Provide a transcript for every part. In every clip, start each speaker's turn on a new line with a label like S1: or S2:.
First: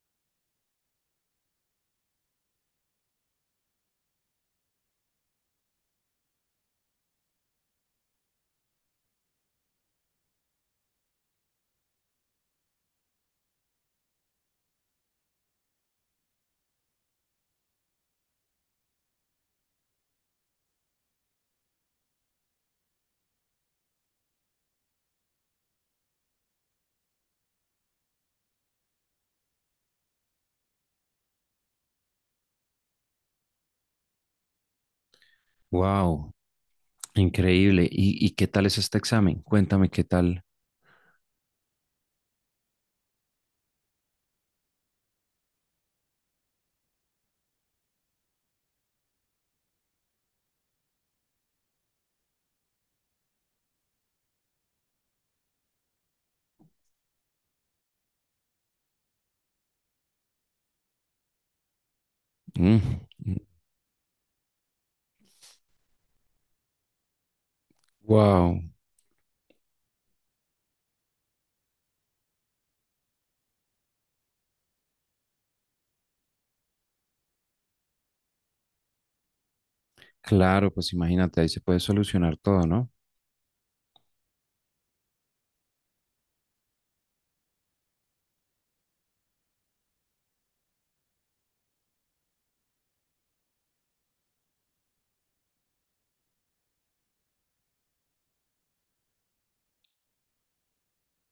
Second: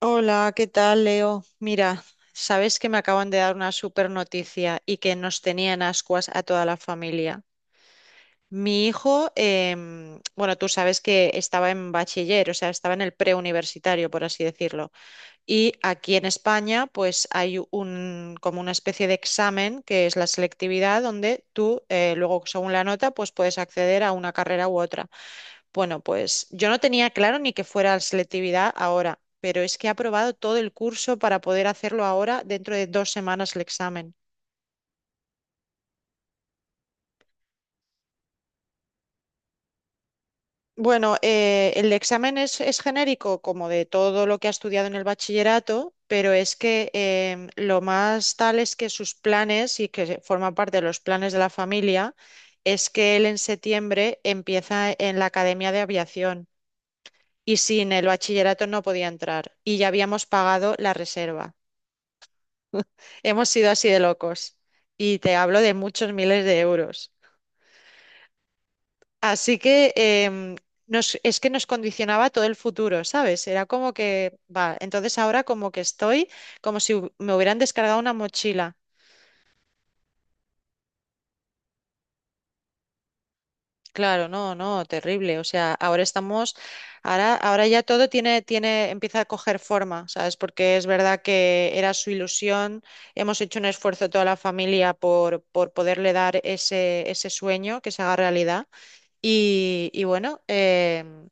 S1: Hola, ¿qué tal, Leo? Mira, sabes que me acaban de dar una super noticia y que nos tenían ascuas a toda la familia. Mi hijo, bueno, tú sabes que estaba en bachiller, o sea, estaba en el preuniversitario, por así decirlo. Y aquí en España, pues hay como una especie de examen que es la selectividad, donde tú, luego, según la nota, pues puedes acceder a una carrera u otra. Bueno, pues yo no tenía claro ni que fuera selectividad ahora, pero es que he aprobado todo el curso para poder hacerlo ahora dentro de 2 semanas el examen.
S2: Wow, increíble. ¿Y, qué tal es este examen? Cuéntame qué tal.
S1: Bueno, el examen es genérico como de todo lo que ha estudiado en el bachillerato, pero es que lo más tal es que sus planes y que forma parte de los planes de la familia es que él en septiembre empieza en la Academia de Aviación y sin el bachillerato no podía entrar y ya habíamos pagado la reserva. Hemos sido así de locos y te hablo de muchos miles de euros.
S2: Wow,
S1: Así que es que nos condicionaba todo el futuro, ¿sabes? Era como que, va, entonces ahora como que estoy como si me hubieran descargado una mochila.
S2: claro, pues imagínate, ahí se puede solucionar todo, ¿no?
S1: Claro, no, no, terrible. O sea, ahora estamos, ahora ya todo tiene, empieza a coger forma, ¿sabes? Porque es verdad que era su ilusión. Hemos hecho un esfuerzo toda la familia por poderle dar ese sueño que se haga realidad. Y bueno,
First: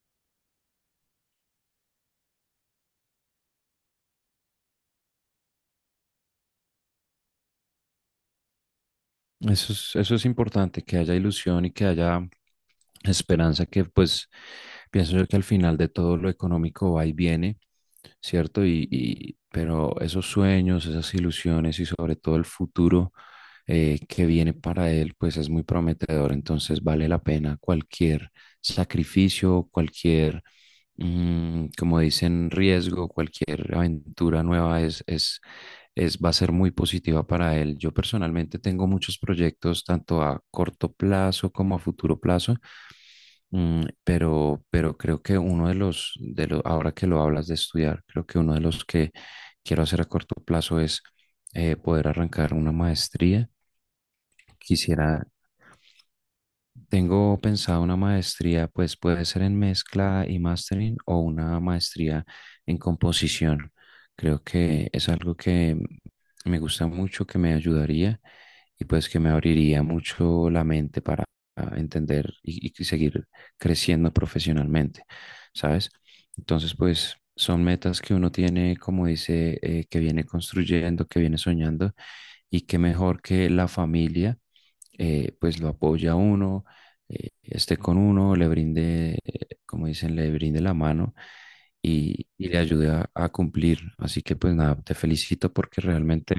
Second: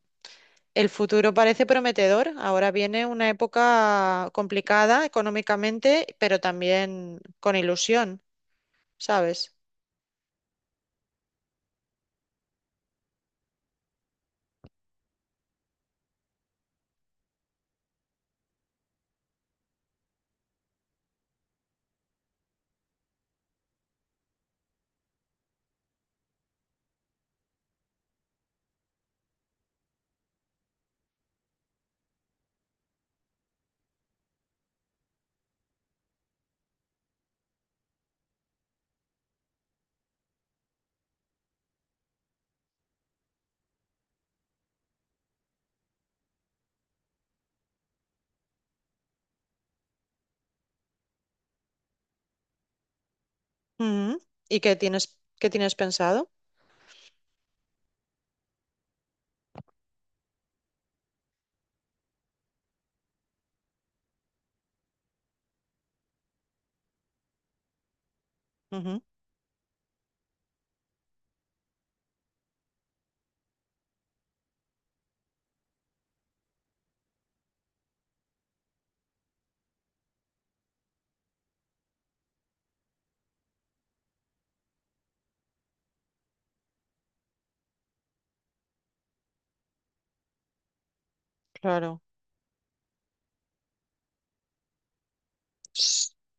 S1: el futuro parece prometedor. Ahora viene una época complicada económicamente, pero también con ilusión, ¿sabes?
S2: Eso es importante, que haya ilusión y que haya esperanza, que pues pienso yo que al final de todo lo económico va y viene, ¿cierto? Pero esos sueños, esas ilusiones y sobre todo el futuro que viene para él, pues es muy prometedor, entonces vale la pena cualquier sacrificio, cualquier como dicen, riesgo, cualquier aventura nueva va a ser muy positiva para él. Yo personalmente tengo muchos proyectos, tanto a corto plazo como a futuro plazo. Pero creo que uno de los, ahora que lo hablas de estudiar, creo que uno de los que quiero hacer a corto plazo es poder arrancar una maestría.
S1: Ujú. ¿Y
S2: Quisiera,
S1: qué tienes pensado?
S2: tengo pensado una maestría, pues puede ser en mezcla y mastering o una maestría en composición. Creo que es algo que me gusta mucho, que me ayudaría, y
S1: Ujú,
S2: pues que me abriría mucho la mente para entender y seguir creciendo profesionalmente, ¿sabes? Entonces, pues son metas que uno tiene, como dice, que viene construyendo, que viene soñando y que mejor que la familia, pues lo apoya a uno, esté con uno, le brinde, como dicen, le brinde la mano
S1: claro.
S2: y le ayude a cumplir. Así que pues nada, te felicito porque
S1: S-
S2: realmente,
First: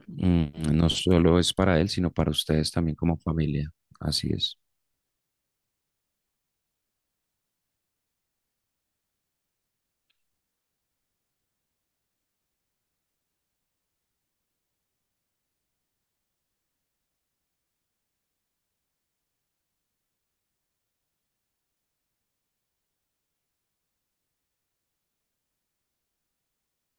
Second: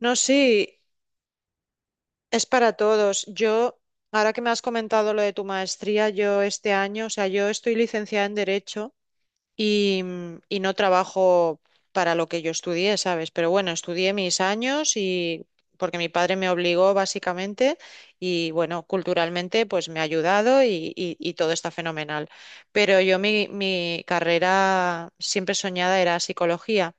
S1: No,
S2: mm,
S1: sí,
S2: no solo es para él, sino para
S1: es
S2: ustedes
S1: para
S2: también como
S1: todos.
S2: familia. Así
S1: Ahora que me
S2: es.
S1: has comentado lo de tu maestría, yo este año, o sea, yo estoy licenciada en Derecho y, y no trabajo para lo que yo estudié, ¿sabes? Pero bueno, estudié mis años y porque mi padre me obligó básicamente y bueno, culturalmente pues me ha ayudado y todo está fenomenal. Pero yo mi carrera siempre soñada era psicología.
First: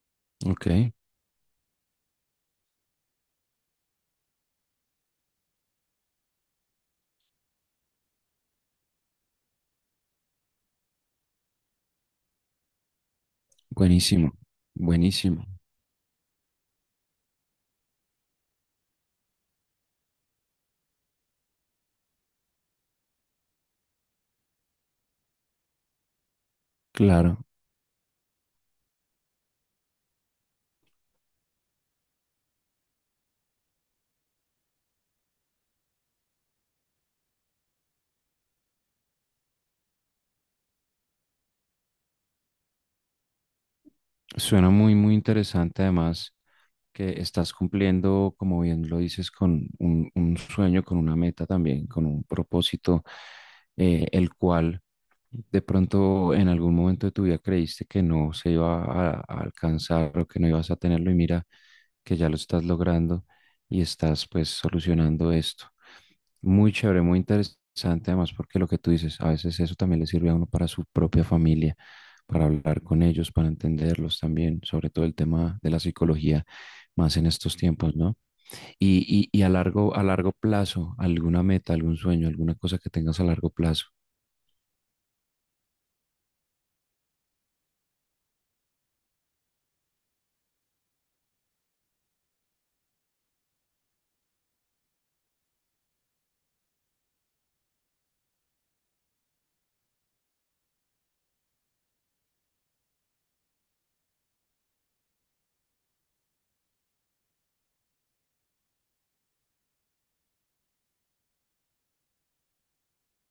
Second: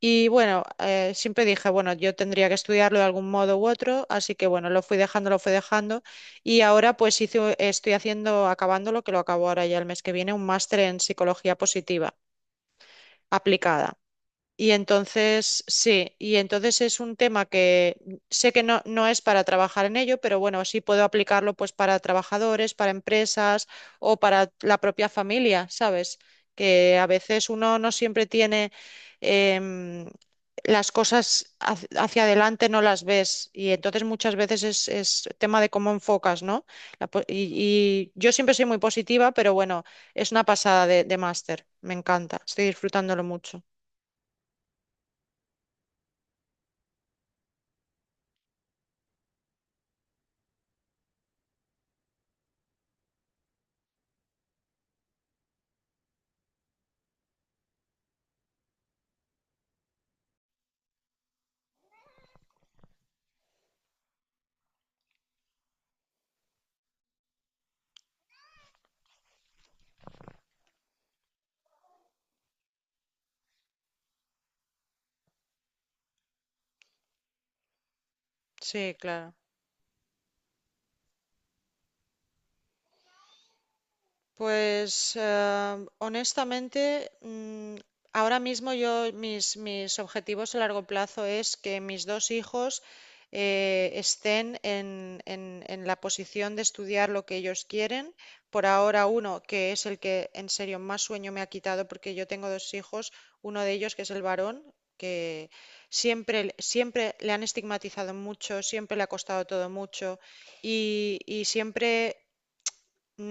S1: Y bueno,
S2: Ok,
S1: siempre dije, bueno, yo tendría que estudiarlo de algún modo u otro, así que bueno, lo fui dejando, lo fui dejando. Y ahora pues estoy haciendo, acabando lo que lo acabo ahora ya el mes que viene, un máster en psicología positiva aplicada.
S2: buenísimo,
S1: Y
S2: buenísimo.
S1: entonces, sí, y entonces es un tema que sé que no, no es para trabajar en ello, pero bueno, sí puedo aplicarlo pues para trabajadores, para empresas o para la propia familia, ¿sabes? Que a
S2: Claro,
S1: veces uno no siempre tiene em, las cosas hacia adelante, no las ves. Y entonces muchas veces es tema de cómo enfocas, ¿no? La po- y, y yo siempre soy muy positiva, pero bueno, es una pasada de máster. Me encanta, estoy disfrutándolo mucho.
S2: suena muy, muy interesante además. Que estás cumpliendo, como bien lo dices, con un sueño, con una meta también, con un propósito, el cual de pronto en algún momento de tu vida creíste que no se iba a alcanzar o que no ibas a tenerlo, y mira que ya lo estás logrando y estás pues solucionando esto. Muy chévere, muy interesante además porque lo que tú dices, a veces eso también le sirve a uno para su propia familia, para hablar con ellos, para entenderlos también, sobre todo el tema de la psicología más en estos tiempos, ¿no?
S1: Sí, claro.
S2: Y a largo plazo, alguna meta, algún sueño, alguna cosa que tengas a largo plazo.
S1: Pues honestamente, ahora mismo yo mis objetivos a largo plazo es que mis 2 hijos estén en la posición de estudiar lo que ellos quieren. Por ahora uno, que es el que en serio más sueño me ha quitado porque yo tengo 2 hijos, uno de ellos que es el varón, que siempre, siempre le han estigmatizado mucho, siempre le ha costado todo mucho y siempre.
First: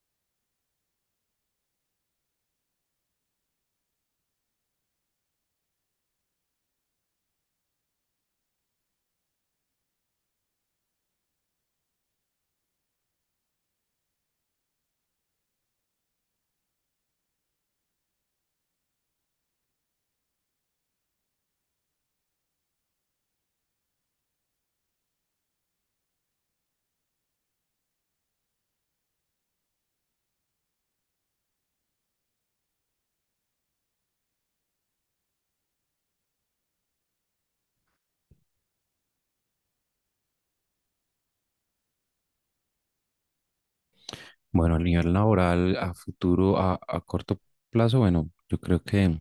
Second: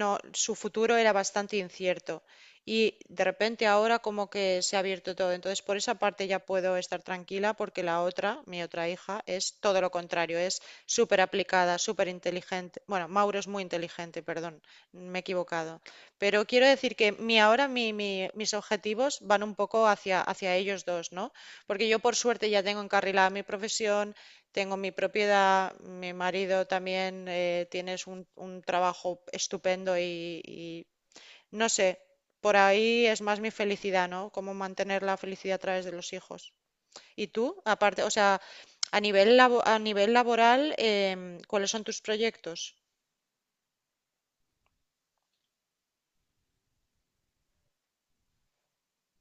S1: No, su futuro era bastante incierto y de repente ahora como que se ha abierto todo. Entonces, por esa parte ya puedo estar tranquila porque la otra, mi otra hija, es todo lo contrario, es súper aplicada, súper inteligente. Bueno, Mauro es muy inteligente, perdón, me he equivocado. Pero quiero decir que mi ahora mis objetivos van un poco hacia, hacia ellos 2, ¿no? Porque yo por suerte ya tengo encarrilada mi profesión, tengo mi propiedad, mi marido también tienes un trabajo estupendo y no sé, por ahí es más mi felicidad, ¿no? Cómo mantener la felicidad a través de los hijos. ¿Y tú? Aparte, o sea, a nivel a nivel laboral, ¿cuáles son tus proyectos?
S2: Bueno, a nivel laboral, a futuro, a corto plazo, bueno, yo creo que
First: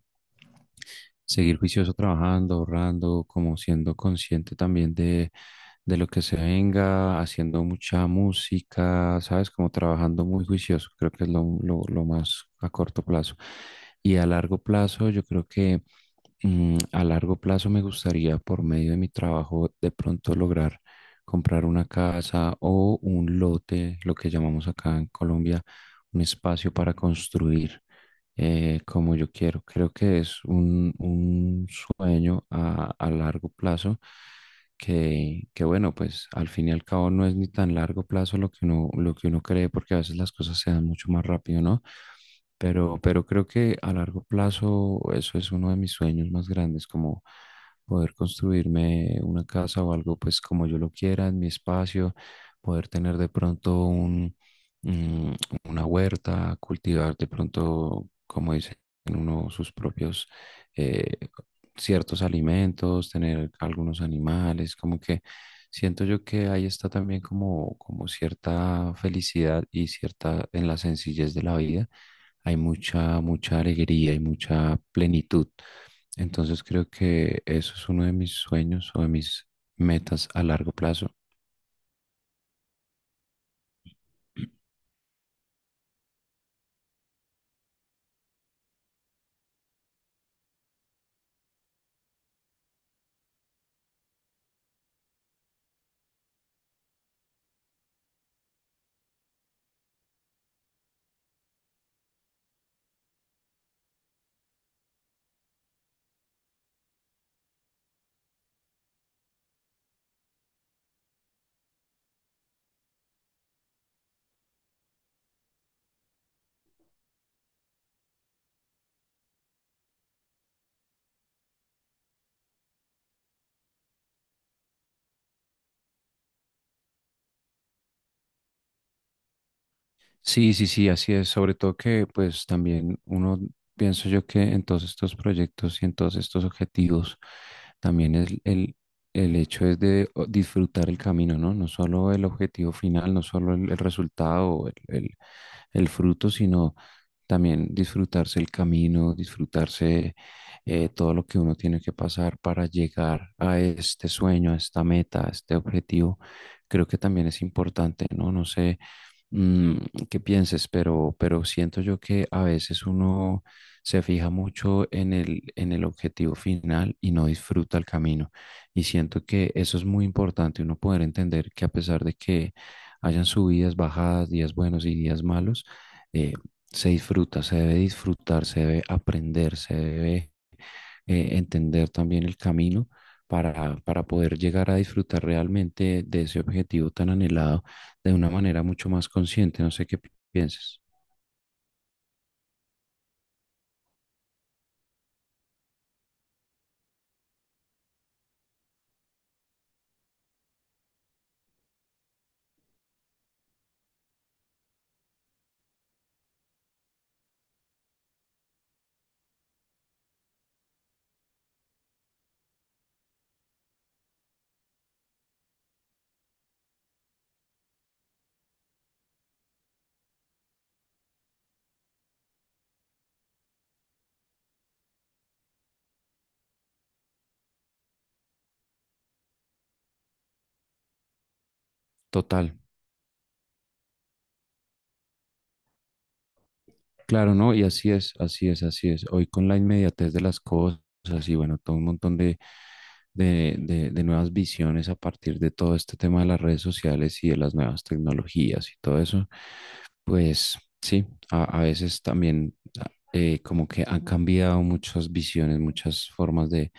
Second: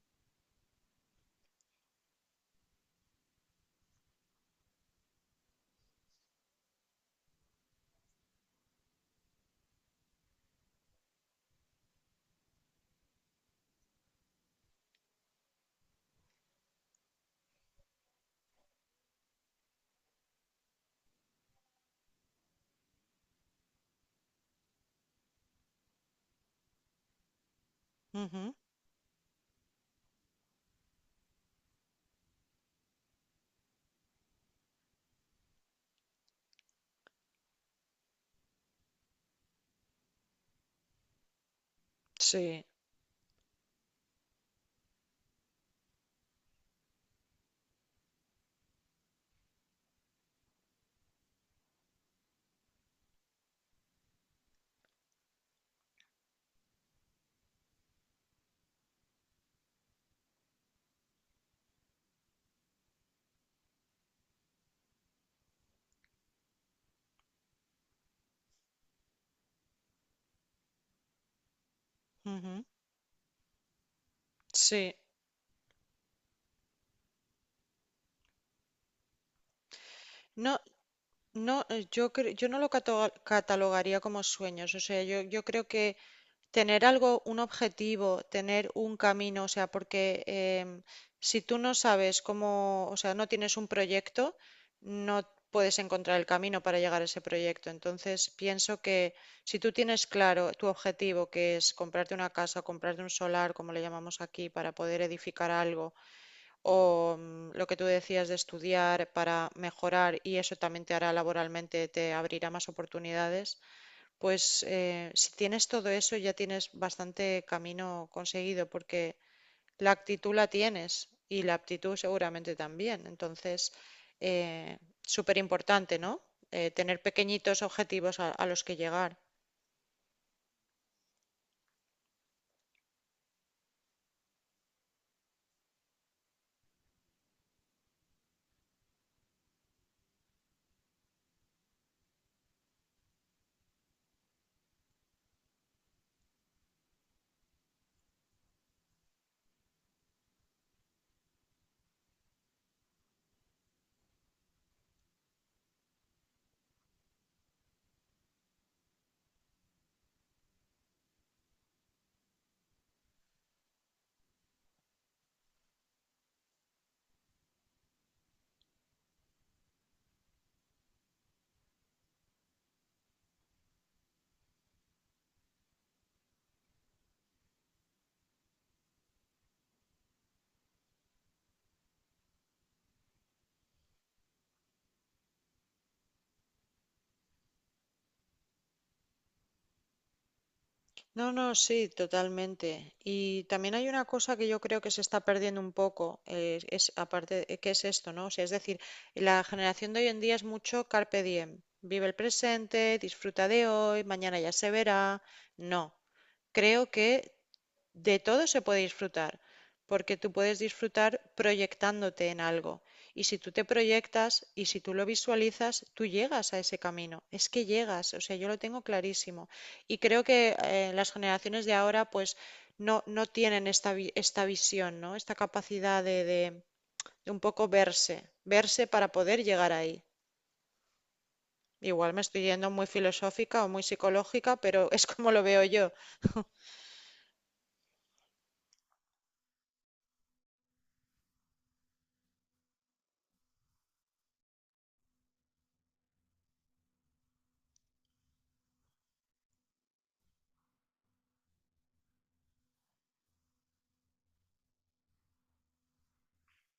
S2: seguir juicioso trabajando, ahorrando, como siendo consciente también de lo que se venga, haciendo mucha música, ¿sabes? Como trabajando muy juicioso, creo que es lo más a corto plazo. Y a largo plazo, yo creo que, mm, a largo plazo me gustaría, por medio de mi trabajo, de pronto lograr comprar una casa o un lote, lo que llamamos acá en Colombia, un espacio para construir
S1: Ujú,
S2: como yo quiero. Creo que es un sueño a largo plazo que, bueno, pues al fin y al cabo no es ni tan largo plazo lo que uno cree, porque a veces las cosas se dan mucho más rápido, ¿no?
S1: sí,
S2: Pero creo que a largo plazo eso es uno de mis sueños más grandes, como poder construirme una casa o algo pues como yo lo quiera en mi espacio, poder tener de pronto un, mm, una huerta, cultivar de pronto, como dicen uno, sus propios, eh, ciertos alimentos, tener algunos animales, como que siento yo que ahí está también como, como cierta felicidad, y cierta, en la sencillez de la vida hay
S1: ujú,
S2: mucha, mucha alegría y mucha
S1: sí.
S2: plenitud. Entonces creo que eso es uno de mis sueños o de mis metas a
S1: No,
S2: largo plazo.
S1: no, yo yo no lo catalogaría como sueños. O sea, yo creo que tener algo, un objetivo, tener un camino, o sea, porque si tú no sabes cómo, o sea, no tienes un proyecto, no puedes encontrar el camino para llegar a ese proyecto. Entonces, pienso que si tú tienes claro tu objetivo, que es comprarte una casa, comprarte un solar, como le llamamos aquí, para poder edificar algo, o lo que tú decías de estudiar para mejorar, y eso también te hará laboralmente, te abrirá más oportunidades. Pues si tienes todo eso ya tienes bastante camino conseguido porque la actitud la tienes y la aptitud seguramente también. Entonces, súper importante, ¿no? Tener pequeñitos objetivos a los que llegar.
S2: Sí, sí, sí, así es. Sobre todo que pues también uno, pienso yo que en todos estos proyectos y en todos estos objetivos, también el hecho es de disfrutar el camino, ¿no? No solo el objetivo final, no solo el resultado, el fruto, sino también disfrutarse el camino, disfrutarse, todo lo que uno tiene que pasar para llegar a este sueño, a esta meta, a este objetivo, creo que también es importante, ¿no? No sé, mm, qué pienses, pero siento yo que a veces uno se fija mucho en el objetivo final y no disfruta el camino. Y siento que eso es muy importante, uno poder entender que a pesar de que hayan subidas, bajadas, días buenos y días malos, eh, se disfruta, se debe disfrutar, se debe aprender, se debe, entender también el camino para poder llegar a disfrutar realmente de ese objetivo tan anhelado de una manera mucho más consciente. No sé qué pienses.
S1: No, no, sí, totalmente. Y también hay una cosa que yo creo que se está perdiendo un poco, es aparte, ¿qué es esto, no? O sea, es decir, la generación de hoy en día es mucho carpe diem. Vive el presente, disfruta de hoy, mañana ya se verá. No, creo que de todo se puede disfrutar, porque tú puedes disfrutar proyectándote en algo. Y si tú te proyectas y si tú lo visualizas, tú llegas a ese camino. Es que llegas, o sea, yo lo tengo clarísimo. Y creo que las generaciones de ahora, pues, no, no tienen esta, esta visión, ¿no? Esta capacidad de un poco verse, verse para poder llegar ahí. Igual me estoy
S2: Total,
S1: yendo muy filosófica o muy psicológica, pero es como lo veo yo.
S2: claro, ¿no? Y así es, así es, así es. Hoy con la inmediatez de las cosas y bueno, todo un montón de nuevas visiones a partir de todo este tema de las redes sociales y de las nuevas tecnologías y todo eso, pues sí, a veces también, como que han cambiado muchas visiones, muchas formas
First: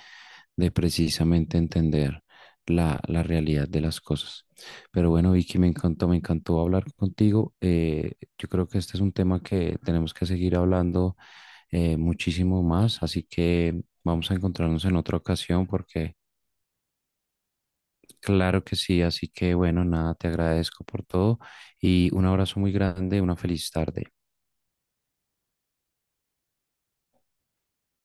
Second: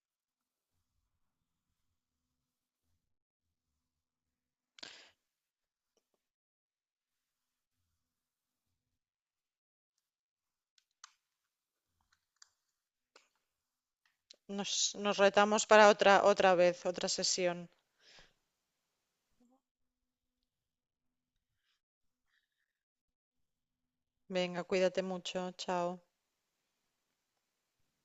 S2: de precisamente entender la realidad de las cosas. Pero bueno, Vicky, me encantó hablar contigo. Yo creo que este es un tema que tenemos que seguir hablando, muchísimo más, así que vamos a encontrarnos en
S1: Nos
S2: otra
S1: retamos
S2: ocasión
S1: para otra,
S2: porque
S1: otra vez, otra sesión.
S2: claro que sí, así que bueno, nada, te agradezco por todo y un abrazo muy grande, una feliz tarde.
S1: Venga, cuídate mucho, chao.